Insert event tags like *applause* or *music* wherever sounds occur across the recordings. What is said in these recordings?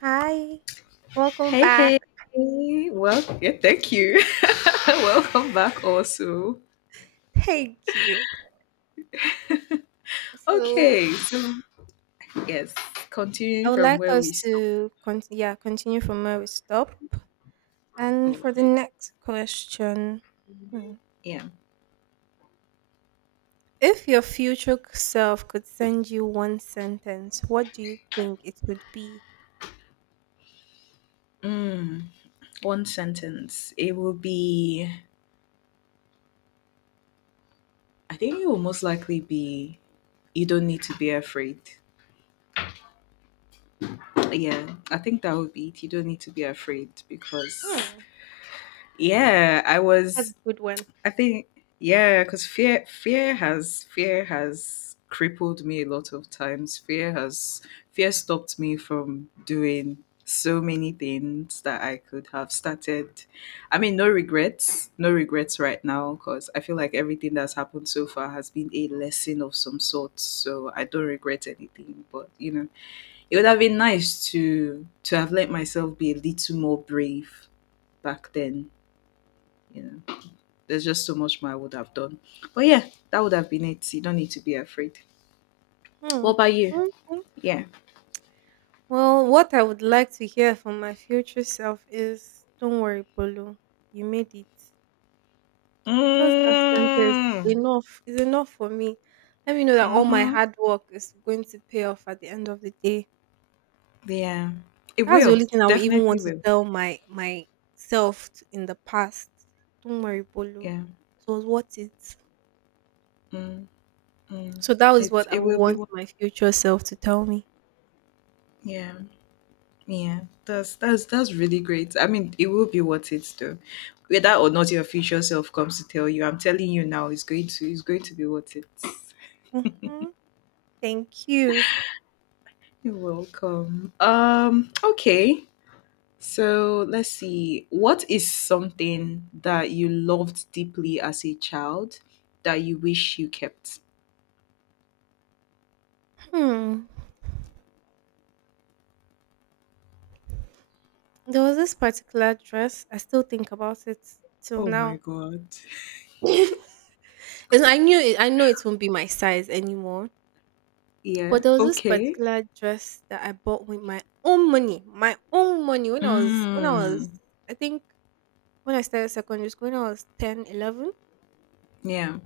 Hi, welcome Hey, back. hey. Well, yeah, thank you. *laughs* Welcome back also. *laughs* Thank you. So, Okay, so yes, continuing I would from like where we us stopped. to continue from where we stop. And Oh, for the right. next question, hmm, Yeah. if your future self could send you one sentence, what do you think it would be? Mm, one sentence. It will be, I think it will most likely be, you don't need to be afraid. Yeah, I think that would be it. You don't need to be afraid because, Hmm, yeah, I that's a was good one. I think yeah, because fear has crippled me a lot of times. Fear stopped me from doing so many things that I could have started. I mean, no regrets, no regrets right now because I feel like everything that's happened so far has been a lesson of some sort. So I don't regret anything. But it would have been nice to have let myself be a little more brave back then. You know there's just so much more I would have done. But yeah, that would have been it. You don't need to be afraid. What Hmm. about you? Okay. Yeah. Well, what I would like to hear from my future self is, don't worry, Polo, you made it. Just that sentence, Mm. enough is enough for me. Let me know that all my Mhm. hard work is going to pay off at the end of the day. Yeah. It That's the will. only thing I would even Definitely want to will. tell my myself in the past. Don't worry, Polo. Yeah. It was worth it. Mm. Mm. So that was It's what I it will be want what my future self to tell me. yeah. Yeah. That's really great. I mean, it will be what it's though. Whether or not your future self comes to tell you, I'm telling you now, it's going to be what it's. Hmm. Thank you. You're welcome. Okay. So let's see. What is something that you loved deeply as a child that you wish you kept? Hmm. There was this particular dress. I still think about it till Oh my now. god. *laughs* And I know it won't be my size anymore. Yeah. But there was this Okay. particular dress that I bought with my own money when I was when I Mm. was I think when I started secondary school, when I was 10, 11. Yeah.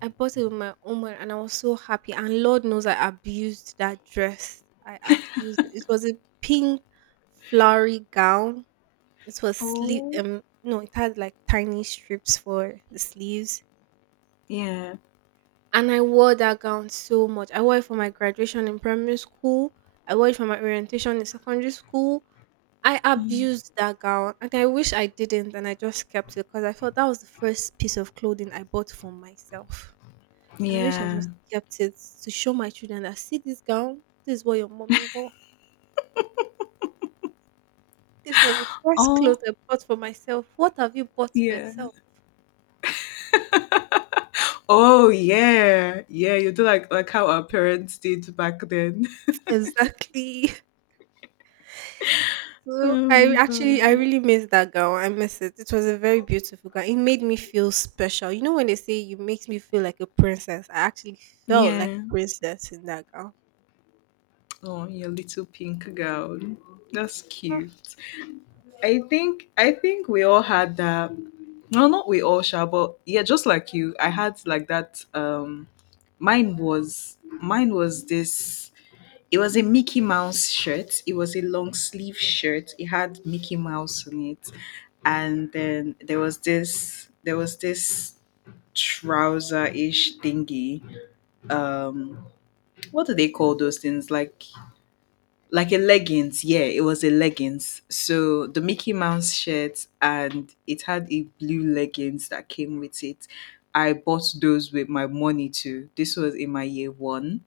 I bought it with my own money and I was so happy. And Lord knows I abused that dress. I abused it. It was a pink flowery gown. It was sleeve Oh. No, It had like tiny strips for the sleeves. Yeah. And I wore that gown so much. I wore it for my graduation in primary school. I wore it for my orientation in secondary school. I Mm. abused that gown and I wish I didn't and I just kept it, because I felt that was the first piece of clothing I bought for myself. And I wish I Yeah. just kept it to show my children that, see this gown, this is what your mommy wore. This was the first Oh, clothes I bought for myself. What have you bought for yeah. yourself? Oh yeah. Yeah. You do like how our parents did back then. Exactly. *laughs* *laughs* So Oh my I god. really miss that gown. I miss it. It was a very beautiful gown. It made me feel special. You know when they say you makes me feel like a princess, I actually felt like Yeah. a princess in that gown. Oh, your little pink gown. That's Ah. cute. I think we all had that. No, not we all, Sha, but yeah, just like you, I had like that. Mine was this. It was a Mickey Mouse shirt. It was a long sleeve shirt. It had Mickey Mouse on it, and then there was this. There was this trouser ish thingy. Um, what do they call those things? Like a leggings, yeah, it was a leggings. So the Mickey Mouse shirt, and it had a blue leggings that came with it. I bought those with my money too. This was in my year one.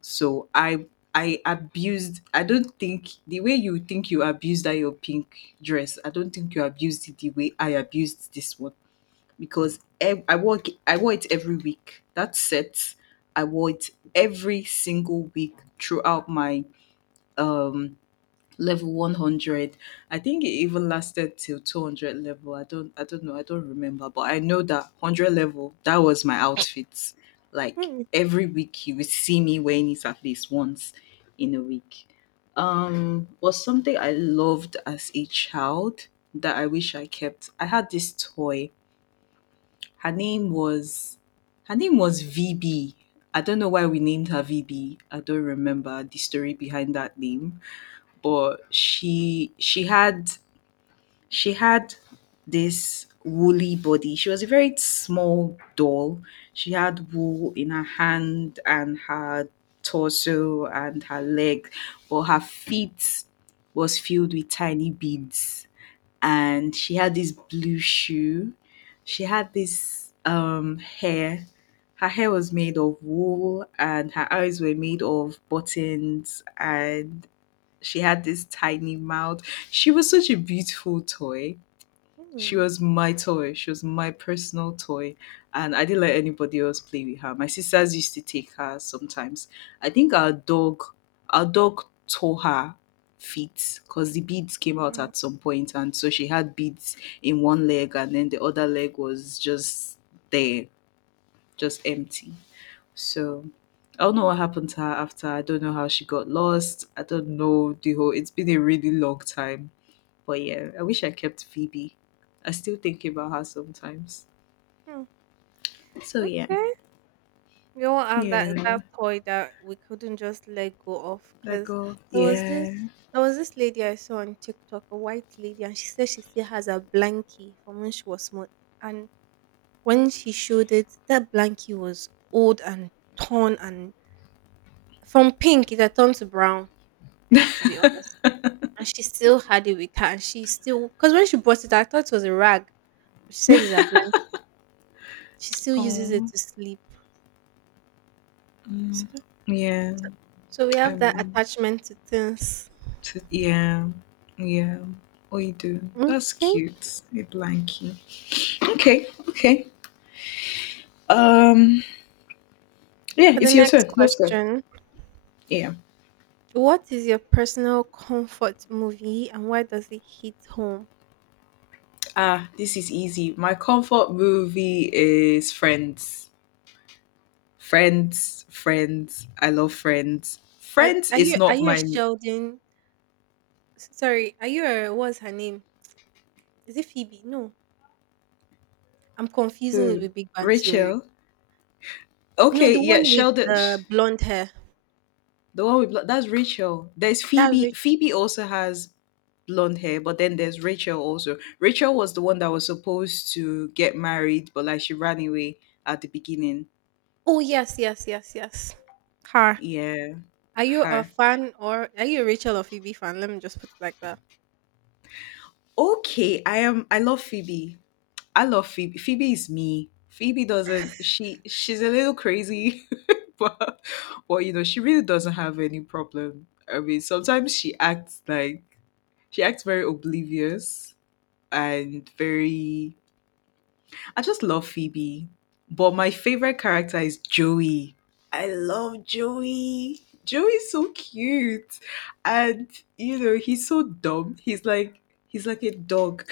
So I abused. I don't think the way you think you abused that your pink dress, I don't think you abused it the way I abused this one because I wore it every week that set. I wore it every single week throughout my um level 100. I think it even lasted till 200 level. I don't know, I don't remember, but I know that 100 level, that was my outfit. Like Mm. every week you would see me wearing it at least once in a week. Was something I loved as a child that I wish I kept. I had this toy. Her name was her name was VB. I don't know why we named her VB. I don't remember the story behind that name, but she had this woolly body. She was a very small doll. She had wool in her hand and her torso and her leg, but her feet was filled with tiny beads. And she had this blue shoe. She had this hair. Her hair was made of wool and her eyes were made of buttons, and she had this tiny mouth. She was such a beautiful toy. She Hmm. was my toy. She was my personal toy. And I didn't let anybody else play with her. My sisters used to take her sometimes. I think our dog tore her feet because the beads came out Wow. at some point, and so she had beads in one leg and then the other leg was just there, just empty. So I don't know what happened to her after. I don't know how she got lost. I don't know the whole. It's been a really long time. But yeah, I wish I kept Phoebe. I still think about her sometimes. Hmm. So yeah, Okay. That yeah, toy that we couldn't just let go of, that cause girl. there was this Yeah. Lady I saw on TikTok, a white lady, and she said she still has a blankie from when she was small, and when she showed it, that blankie was old and torn and from pink it had turned to brown, to be honest, and she still had it with her, and she still because when she bought it, I thought it was a rag, but she said it's a blanket. She still uses it Oh. to sleep. "Oh." Mm. So Yeah. We I have that mean, attachment to things. Yeah, yeah. What you do? That's Okay. cute. A blankie. Okay. Okay. Um. Yeah. For the It's your next turn. Let's go. question, Yeah. what is your personal comfort movie and why does it hit home? Ah, this is easy. My comfort movie is Friends. Friends, Friends. I love Friends. Friends is Are not you a my Sheldon? Sorry, are you a what's her name? Is it Phoebe? No, I'm confusing it who? with Big Bang Theory. Rachel. No, Okay, the yeah, one with Sheldon. The blonde hair. The one with blonde. That's Rachel. There's That's Phoebe. Rachel. Phoebe also has blonde hair, but then there's Rachel also. Rachel was the one that was supposed to get married, but like she ran away at the beginning. Oh yes, yes, yes, yes. Her. Yeah, Are you a her. fan, or are you a Rachel or Phoebe fan? Let me just put it like that. Okay, I am. I love Phoebe. I love Phoebe. Phoebe is me. Phoebe doesn't. She she's a little crazy, *laughs* but but you know she really doesn't have any problem. I mean, sometimes she acts very oblivious and very. I just love Phoebe, but my favorite character is Joey. I love Joey. Joey's so cute, and you know he's so dumb. He's like a dog.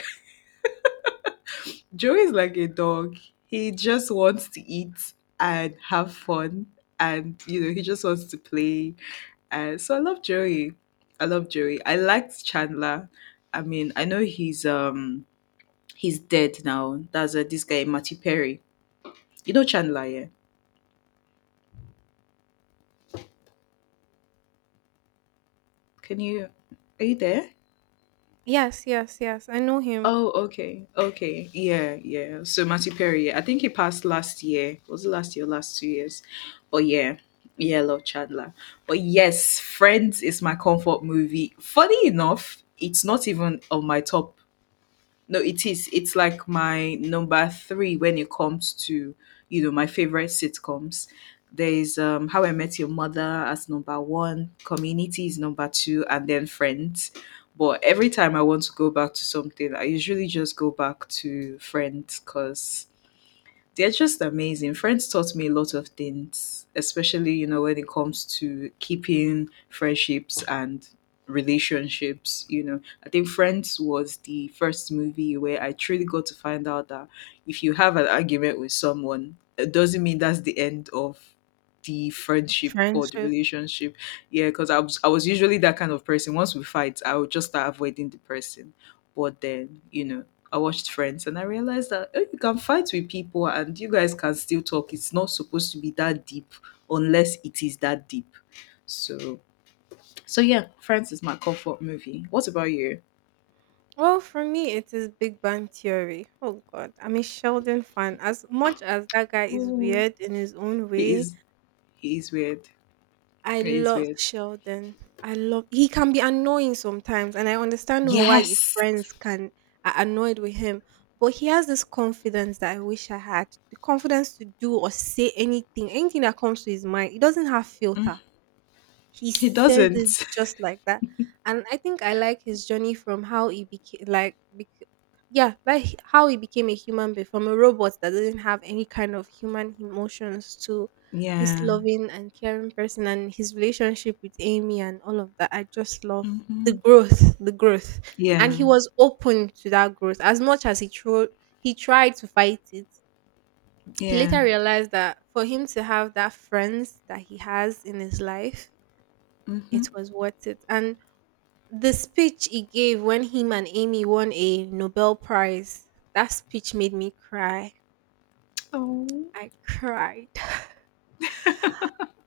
Joey is like a dog. He just wants to eat and have fun, and you know he just wants to play. And so I love Joey. I love Joey. I liked Chandler. I mean, I know he's he's dead now. That's this guy Matty Perry. You know Chandler, yeah? Can you? Are you there? Yes, yes, yes. I know him. Oh, okay. Okay. Yeah, yeah. So Matthew Perry, yeah, I think he passed last year. Was it last year, last 2 years? But yeah. Yeah, I love Chandler. But yes, Friends is my comfort movie. Funny enough, it's not even on my top no, it is. It's like my number three when it comes to, you know, my favorite sitcoms. There's How I Met Your Mother as number one, Community is number two, and then Friends. But every time I want to go back to something, I usually just go back to Friends because they're just amazing. Friends taught me a lot of things, especially, you know, when it comes to keeping friendships and relationships. You know, I think Friends was the first movie where I truly got to find out that if you have an argument with someone, it doesn't mean that's the end of the friendship or the Friendship. relationship. Yeah, because I was usually that kind of person. Once we fight, I would just start avoiding the person. But then, you know, I watched Friends and I realized that eh, you can fight with people and you guys can still talk. It's not supposed to be that deep unless it is that deep. So, so yeah, Friends is my comfort movie. What about you? Well, for me, it is Big Bang Theory. Oh God, I'm a Sheldon fan. As much as that guy is Oh, weird in his own he way, is he is weird. I He is love weird. Sheldon. I love He can be annoying sometimes and I understand why his Yes, friends can are annoyed with him. But he has this confidence that I wish I had. The confidence to do or say anything, anything that comes to his mind. He doesn't have filter, he he says it doesn't. *laughs* just like that. And I think I like his journey from how he became how he became a human being, from a robot that doesn't have any kind of human emotions to this Yeah. loving and caring person, and his relationship with Amy and all of that. I just love the Hmm. growth, and Yeah. he was open to that growth. As much as he tried to fight it, he Yeah. later realized that for him to have that friends that he has in his life, Hmm. it was worth it. And the speech he gave when him and Amy won a Nobel Prize, that speech made me cry. Oh. I cried. *laughs*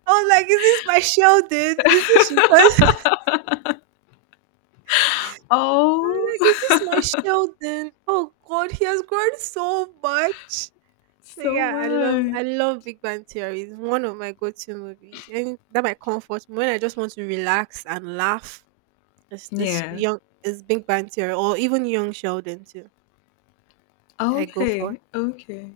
I was like, is this my Sheldon? Is this because *laughs* I *laughs* was like, is this my Oh. Sheldon? Oh God, he has grown so much. *laughs* So So yeah, much. I love Big Bang Theory. It's one of my go-to movies, and that might comfort me when I just want to relax and laugh. It's this Yeah. young, it's Big Bang Theory, or even Young Sheldon too. I go for. Okay, okay.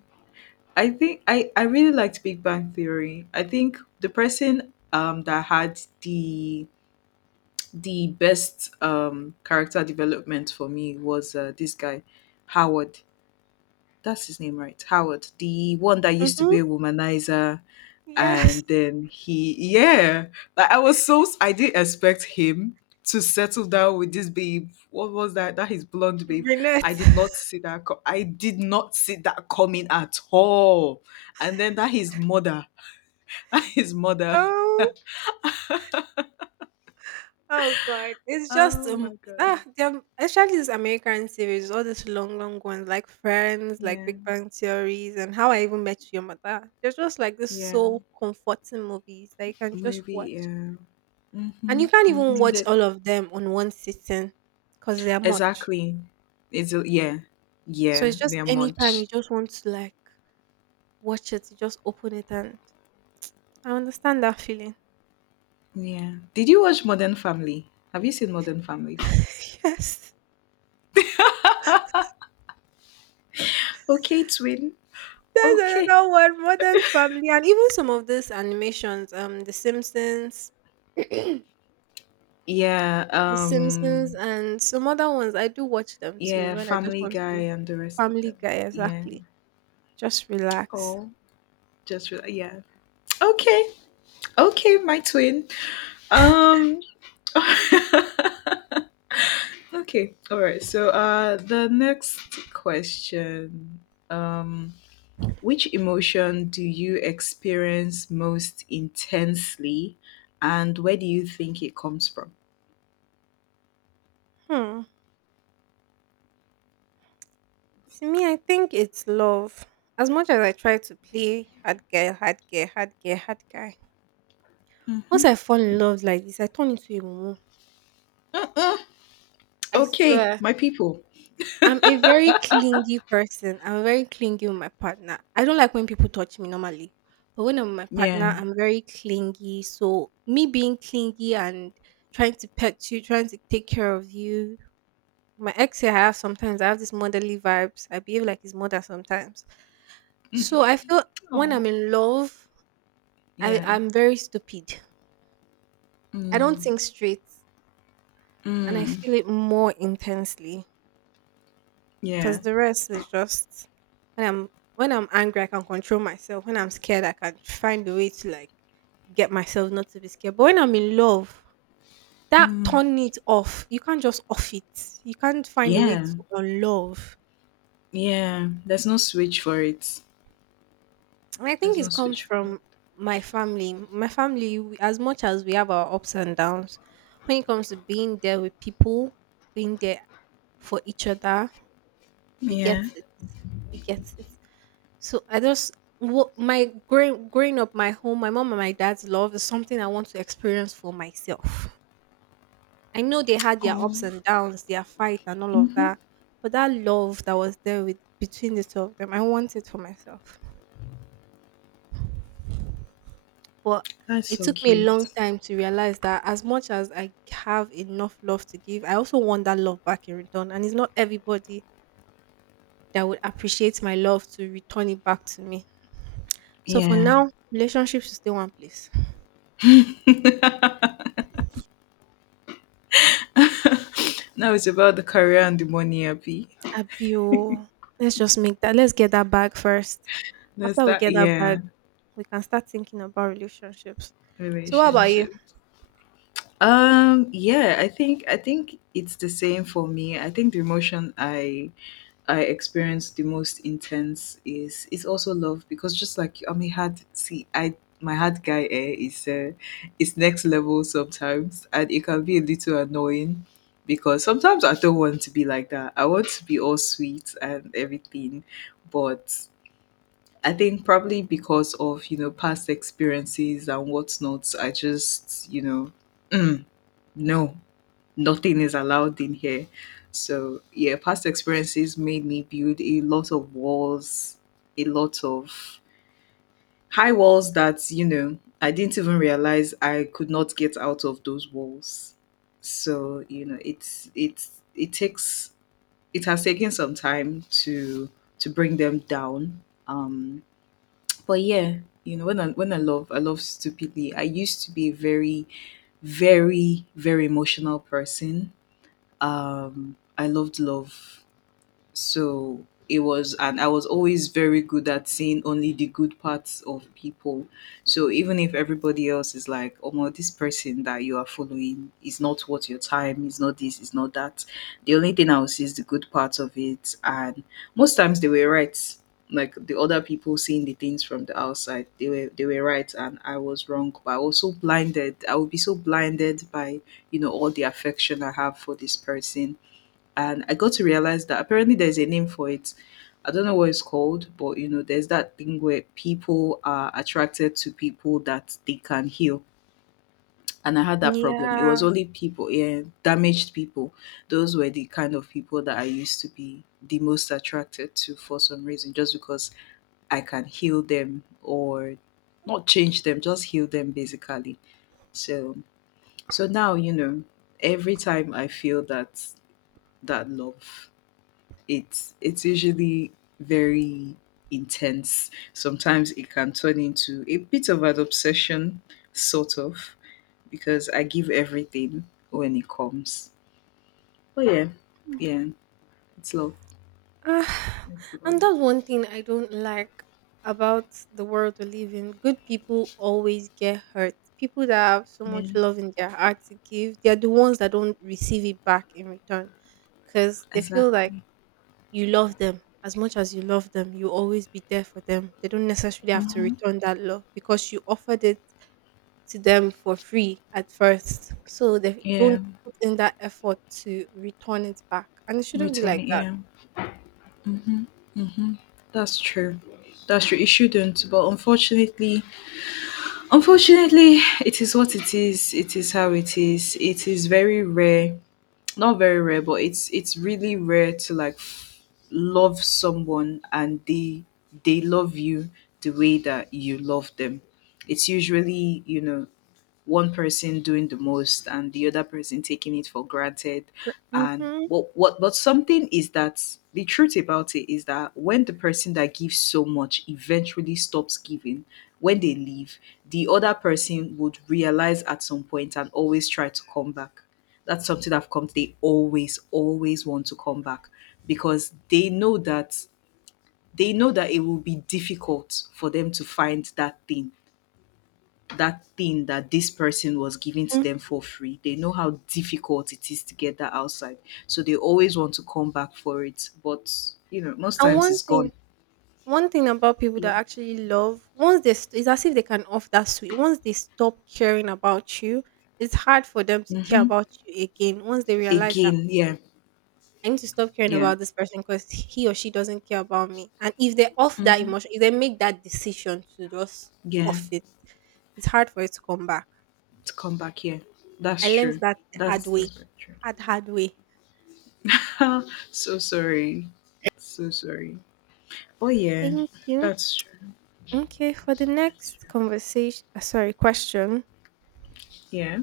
I think I really liked Big Bang Theory. I think the person that had the best character development for me was this guy Howard. That's his name, right? Howard, the one that used to be Mhm. a womanizer, Yes, and then he, yeah, like I was so I didn't expect him to settle down with this babe. What was that? That his blonde babe. I brunette. did not *laughs* see that. I did not see that coming at all. And then that his mother, *laughs* that his mother. Oh, oh God! It's just Oh my god. ah, they're- Especially these American series, all these long, long ones like Friends, like Yeah, Big Bang Theories, and How I Even Met Your Mother. They're just like this yeah, so comforting movies that you can just maybe, watch, yeah. and Mm-hmm, you can't even mm-hmm. watch That, all of them on one sitting because they are much. exactly. It's a, yeah, So yeah. it's just They're anytime much. you just want to like watch it, you just open it, and I understand that feeling. Yeah. Did you watch Modern Family? Have you seen Modern Family? *laughs* Yes. Okay, twin. There's Okay. another one. Modern Family, and even some of these animations, The Simpsons, *clears throat* The Yeah, Simpsons, and some other ones. I do watch them too yeah, when I just Family want to. Guy and the rest of Family them. Guy, Yeah. exactly. Just relax. All yeah. Okay. Okay, my twin. Um. *laughs* Okay. All right. So, the next question um which emotion do you experience most intensely and where do you think it comes from? Hmm. To me, I think it's love. As much as I try to play hard guy, hard guy. Once Mhm. I fall in love like this, I turn into a mumu. Mm, I okay, swear. my people. I'm a very clingy person. I'm very clingy with my partner. I don't like when people touch me normally, but when I'm with my partner, Yeah. I'm very clingy. So me being clingy and trying to pet you, trying to take care of you. I have sometimes I have this motherly vibes. I behave like his mother sometimes. So I feel when I'm Oh. in love, Yeah. I'm very stupid. I don't Mm, think straight and I mm, feel it more intensely. yeah. Cause the rest is just when I'm when I'm angry, I can control myself. When I'm scared, I can find a way to like get myself not to be scared. But when I'm in love, that Mm, turn it off. You can't just off it. You can't find a way yeah. to unlove. Yeah. There's no switch for it. And I There's think no it comes switch for it. from my family. We- as much as we have our ups and downs, when it comes to being there with people, being there for each other, we get Yeah. it. We get it. So I just what my growing up, my home, my mom and my dad's love is something I want to experience for myself. I know they had their ups Oh. and downs, their fight and all of Mm-hmm. that, but that love that was there with between the two of them, I want it for myself. But That's it so took me a cute. long time to realize that as much as I have enough love to give, I also want that love back in return. And it's not everybody that would appreciate my love to return it back to me. So for Yeah. now, relationship should stay one place. *laughs* Now it's about the career and the money, Abby. Abi. Let's just make that. Let's get that bag first. That's After we that. get that Yeah. bag, we can start thinking about relationships. So, what about you? Relationship. Yeah. I think. I think it's the same for me. I think the emotion I experienced the most intense is also love because just like I'm a hard see I my hard guy eh, is next level sometimes and it can be a little annoying because sometimes I don't want to be like that. I want to be all sweet and everything, but I think probably because of you know past experiences and whatnot, I just you know *clears throat* no nothing is allowed in here. So yeah, past experiences made me build a lot of walls, a lot of high walls that, you know, I didn't even realize I could not get out of those walls. So, you know, it's it takes it has taken some time to bring them down. Um but yeah, you know, when I love, I love stupidly. I used to be a very, very, very emotional person. I loved love. So it was, and I was always very good at seeing only the good parts of people. So even if everybody else is like, oh my, this person that you are following is not worth your time, is not this, is not that, the only thing I will see is the good parts of it. And most times they were right. Like, the other people seeing the things from the outside, they were right and I was wrong. But I was so blinded, I would be so blinded by, you know, all the affection I have for this person. And I got to realize that apparently there's a name for it. I don't know what it's called, but you know, there's that thing where people are attracted to people that they can heal. And I had that problem. It was Yeah. only people, yeah, damaged people. Those were the kind of people that I used to be the most attracted to, for some reason, just because I can heal them, or not change them, just heal them basically. So, so now, you know, every time I feel that, that love, it's usually very intense. Sometimes it can turn into a bit of an obsession, sort of, because I give everything when it comes. But yeah, yeah, it's love. Ah, It's and love. that's one thing I don't like about the world we live in. Good people always get hurt. People that have so Yeah, much love in their heart to give, they're the ones that don't receive it back in return because they feel like exactly. you love them. As much as you love them, you always be there for them. They don't necessarily have to Hmm. return that love because you offered it to them for free at first, so they Yeah, don't put in that effort to return it back, and it shouldn't be like returning. that. Yeah, that's true. That's true. It shouldn't, but unfortunately, unfortunately, it is what it is. It is how it is. It is very rare, not very rare, but it's really rare to like love someone and they love you the way that you love them. It's usually, you know, one person doing the most and the other person taking it for granted. And Mm-hmm. what but something is that the truth about it is that when the person that gives so much eventually stops giving, when they leave, the other person would realize at some point and always try to come back. That's something I've come to. They always, always want to come back, because they know that, they know that it will be difficult for them to find that thing, that thing that this person was giving to And them for free. They know how difficult it is to get that outside. So they always want to come back for it. But, you know, most times one it's thing gone. one thing about people Yeah. that actually love, once they it's as if they can off that sweet. Once they stop caring about you, it's hard for them to care Mm-hmm. about you again. Once they realize that Again. Yeah. I need to stop caring Yeah. about this person because he or she doesn't care about me, and if they off that Mm-hmm. emotion, if they make that decision to just Yeah. off it, it's hard for it to come back. To come back here. That's I learned true. that the hard That's, way, that's very hard way. true. *laughs* So sorry. So sorry. Oh, yeah. Thank you. That's true. Okay, for the That's next true. Question. Yeah.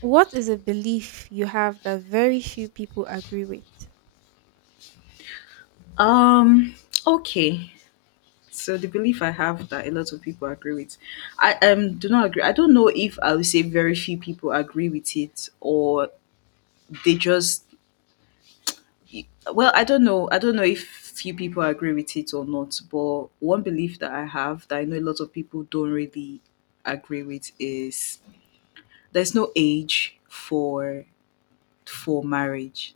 What is a belief you have that very few people agree with? Um, okay. So the belief I have that a lot of people agree with, I do not agree. I don't know if I would say very few people agree with it, or they just, well, I don't know, I don't know if few people agree with it or not. But one belief that I have that I know a lot of people don't really agree with is there's no age for marriage.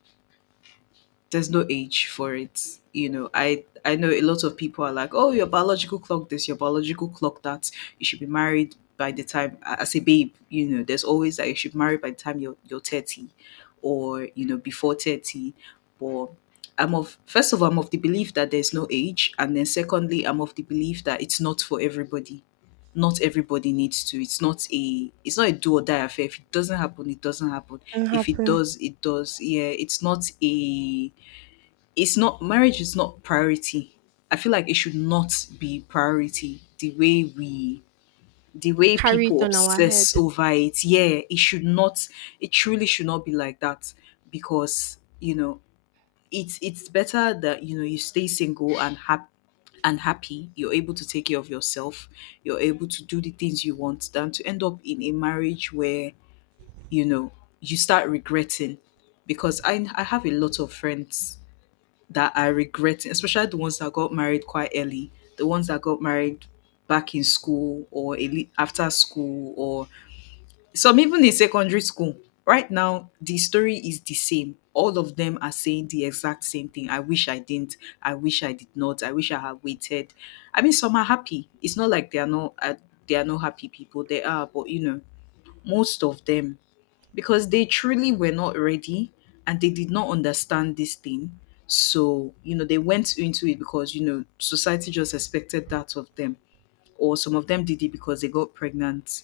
There's no age for it. You know, I know a lot of people are like, oh, your biological clock this, your biological clock that, you should be married by the time, as a babe, you know, there's always that you should marry by the time you're 30, or you know, before 30. But I'm of, first of all, I'm of the belief that there's no age, and then secondly, I'm of the belief that it's not for everybody. Not everybody needs to. It's not a do or die affair. If it doesn't happen, it doesn't happen. Can If it happen. does, it does. Yeah, it's not a, it's not, marriage is not priority. I feel like it should not be priority the way we, the way Carry it people on our head. obsess over it. Yeah, it should not, it truly should not be like that. Because, you know, it's better that, you know, you stay single and happy, and happy, you're able to take care of yourself, you're able to do the things you want, than to end up in a marriage where, you know, you start regretting. Because I have a lot of friends that are regretting, especially the ones that got married quite early, the ones that got married back in school or a after school, or some even in secondary school. Right now, the story is the same. All of them are saying the exact same thing. I wish I didn't. I wish I did not. I wish I had waited. I mean, some are happy. It's not like they are not happy people. They are, but you know, most of them, because they truly were not ready, and they did not understand this thing. So, you know, they went into it because, you know, society just expected that of them. Or some of them did it because they got pregnant.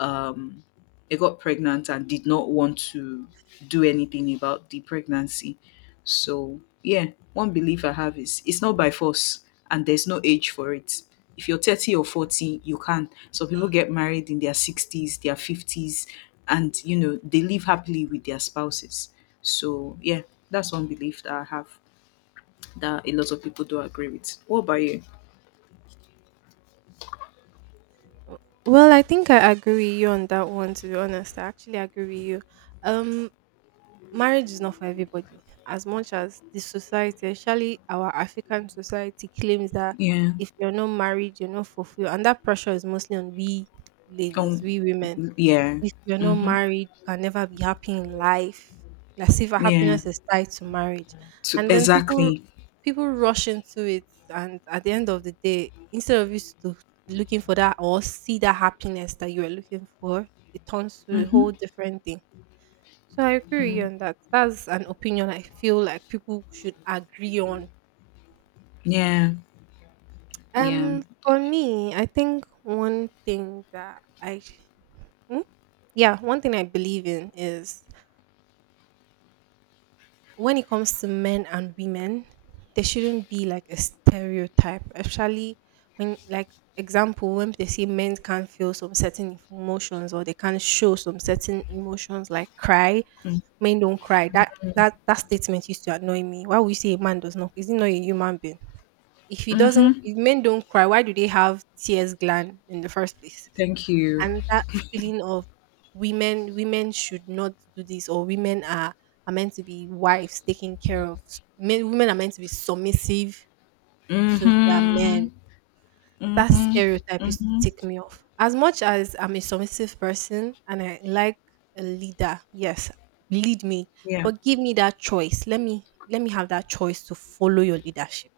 um I got pregnant and did not want to do anything about the pregnancy. So, yeah, one belief I have is it's not by force, and there's no age for it. If you're 30 or 40, you can. Some people get married in their 60s, their 50s, and you know, they live happily with their spouses. So, yeah, that's one belief that I have that a lot of people do agree with. What about you? Well, I think I agree with you on that one. To be honest, I actually agree with you. Um, Marriage is not for everybody. As much as the society, especially our African society, claims that Yeah. if you're not married, you're not fulfilled, and that pressure is mostly on we ladies, Um, we women. yeah. If you're not Mm-hmm. married, you can never be happy in life. As if Yeah. happiness is tied to marriage. So, And then people exactly. people rush into it and at the end of the day, instead of you to looking for that or see that happiness that you are looking for, it turns to a Mm-hmm. whole different thing. So I agree with you Mm. on that. That's an opinion I feel like people should agree on. Yeah. Yeah. For me, I think one thing that I, Hmm? Yeah, one thing I believe in is when it comes to men and women, there shouldn't be like a stereotype, especially when, like, example, when they say men can't feel some certain emotions or they can't show some certain emotions, like cry, men don't cry. That statement used to annoy me. Why would you say a man does not? Is he not a human being? If he doesn't, Mm-hmm. If men don't cry, why do they have tears gland in the first place? Thank you. And that feeling of women should not do this, or women are meant to be wives taking care of men, women are meant to be submissive to their Mm-hmm. men. That Mm-hmm. stereotype used to Mm-hmm. tick me off. As much as I'm a submissive person and I like a leader, yes, lead me, Yeah. but give me that choice. Let me have that choice to follow your leadership,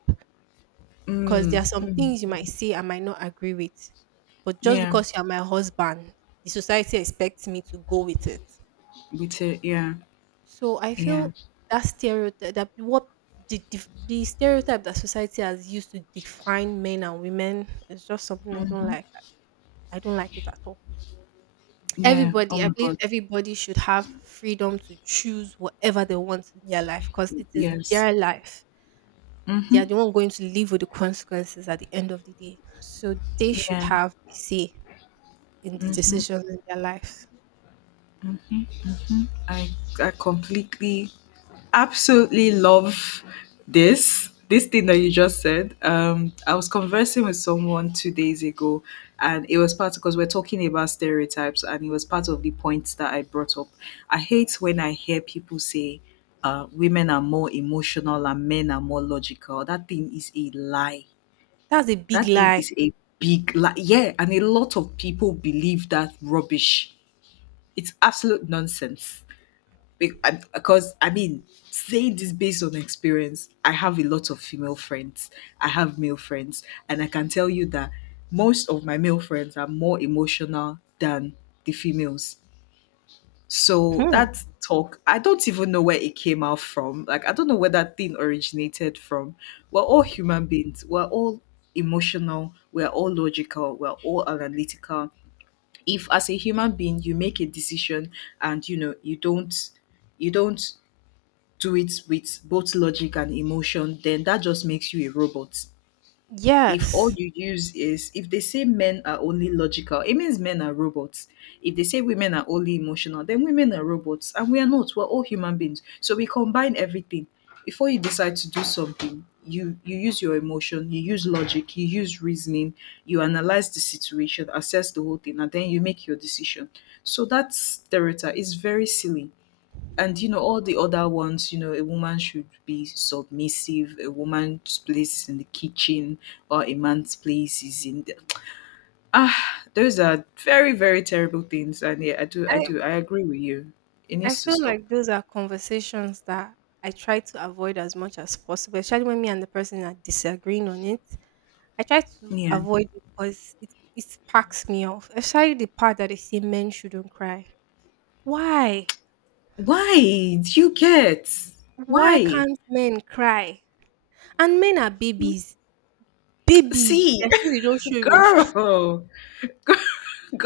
because Mm. there are some Mm. things you might say I might not agree with. But just Yeah. because you're my husband, the society expects me to go with it. With it. Yeah. So I Yeah. feel that stereotype that the stereotype that society has used to define men and women is just something I don't Mm-hmm. like. I don't like it at all. Yeah. Oh Everybody, I my believe God. everybody should have freedom to choose whatever they want in their life, because it is Yes. their life. They Mm-hmm. are the one going to live with the consequences at the end of the day. So they should Yeah. have a say in the decisions in their life. I I completely, absolutely love this thing that you just said. I was conversing with someone 2 days ago, and it was part because we're talking about stereotypes, and it was part of the points that I brought up. I hate when I hear people say, women are more emotional and men are more logical. That thing is a lie. That's a big That thing lie. is a big lie. Yeah, and a lot of people believe that rubbish. It's absolute nonsense. Because I mean, saying this based on experience, I have a lot of female friends. I have male friends, and I can tell you that most of my male friends are more emotional than the females. So Hmm. that talk, I don't even know where it came out from. Like, I don't know where that thing originated from. We're all human beings. We're all emotional. We're all logical. We're all analytical. If as a human being you make a decision, and you know, you don't do it with both logic and emotion, then that just makes you a robot. If all Yes. you use is, if they say men are only logical, it means men are robots. If they say women are only emotional, then women are robots. And we are not, we're all human beings. So we combine everything. Before you decide to do something, you use your emotion, you use logic, you use reasoning, you analyze the situation, assess the whole thing, and then you make your decision. So that stereotype is very silly. And you know, all the other ones, you know, a woman should be submissive, a woman's place is in the kitchen, or a man's place is in the, ah, those are very, very terrible things. And yeah, i do i I do I agree with you. It I needs to feel stop. like those are conversations that I try to avoid as much as possible, especially when me and the person are disagreeing on it. I try to Yeah, avoid it because it packs me off. Especially the part that they say men shouldn't cry. Why? why do you get, Why why. can't men cry? And men are babies. Babies. See. They say they don't show emotion. *laughs* Girl,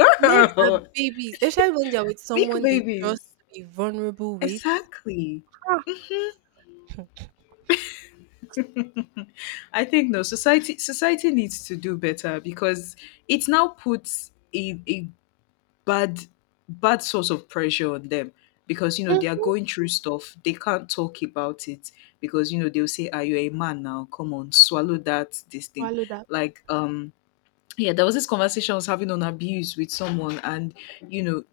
*laughs* Men are babies. Especially when they're with Big someone they trust babies. to be vulnerable with. Exactly. Ah. *laughs* I think, no, society needs to do better. Because it now puts a bad, bad source of pressure on them. Because you know, they are Mhm. going through stuff, they can't talk about it, because you know, they'll say, are you a man now, come on, swallow that, this thing. Swallow that. Like, yeah, there was this conversation I was having on abuse with someone. And you know,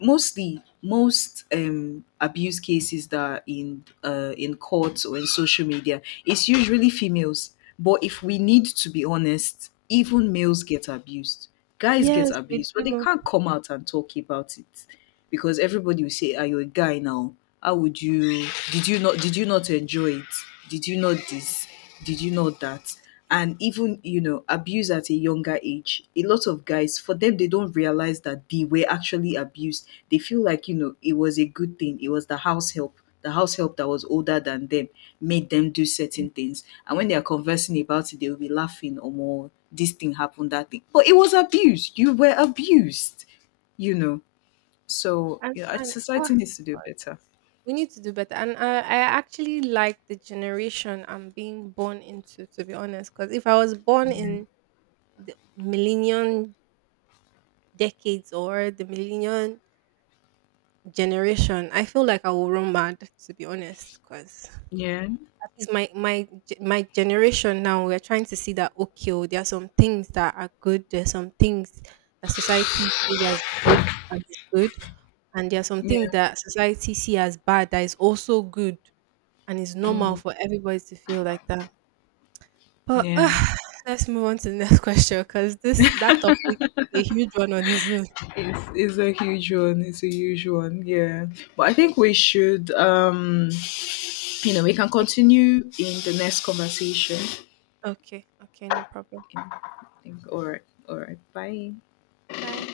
mostly, most abuse cases that are in courts or in social media, it's usually females. But if we need to be honest, even males get abused. Guys get Yes, we abused, but they do. can't come out and talk about it. Because everybody will say, "Are you a guy now? How would you? Did you not? Did you not enjoy it? Did you not this? Did you not that?" And even, you know, abuse at a younger age. A lot of guys, for them, they don't realize that they were actually abused. They feel like, you know, it was a good thing. It was the house help. The house help that was older than them made them do certain things. And when they are conversing about it, they will be laughing or more. This thing happened, that thing. But it was abuse. You were abused, you know. So And yeah, and ah, society needs to do better. we need to do better. And I actually like the generation I'm being born into, to be honest. Because if I was born Yeah, in the millennium decades, or the millennium generation, I feel like I will run mad, to be honest. Because yeah, at my generation now, we're trying to see that, okay, oh, there are some things that are good, there's some things that society sees as good and is good, and there are some yeah, things that society see as bad that is also good, and it's normal mm, for everybody to feel like that. But yeah. *sighs* Let's move on to the next *laughs* question, because this that topic is a huge one on its own. It's a huge one. It's a huge one. Yeah, but I think we should. You know, we can continue in the next conversation. Okay, okay, no problem. I All right, all right. Bye. Bye.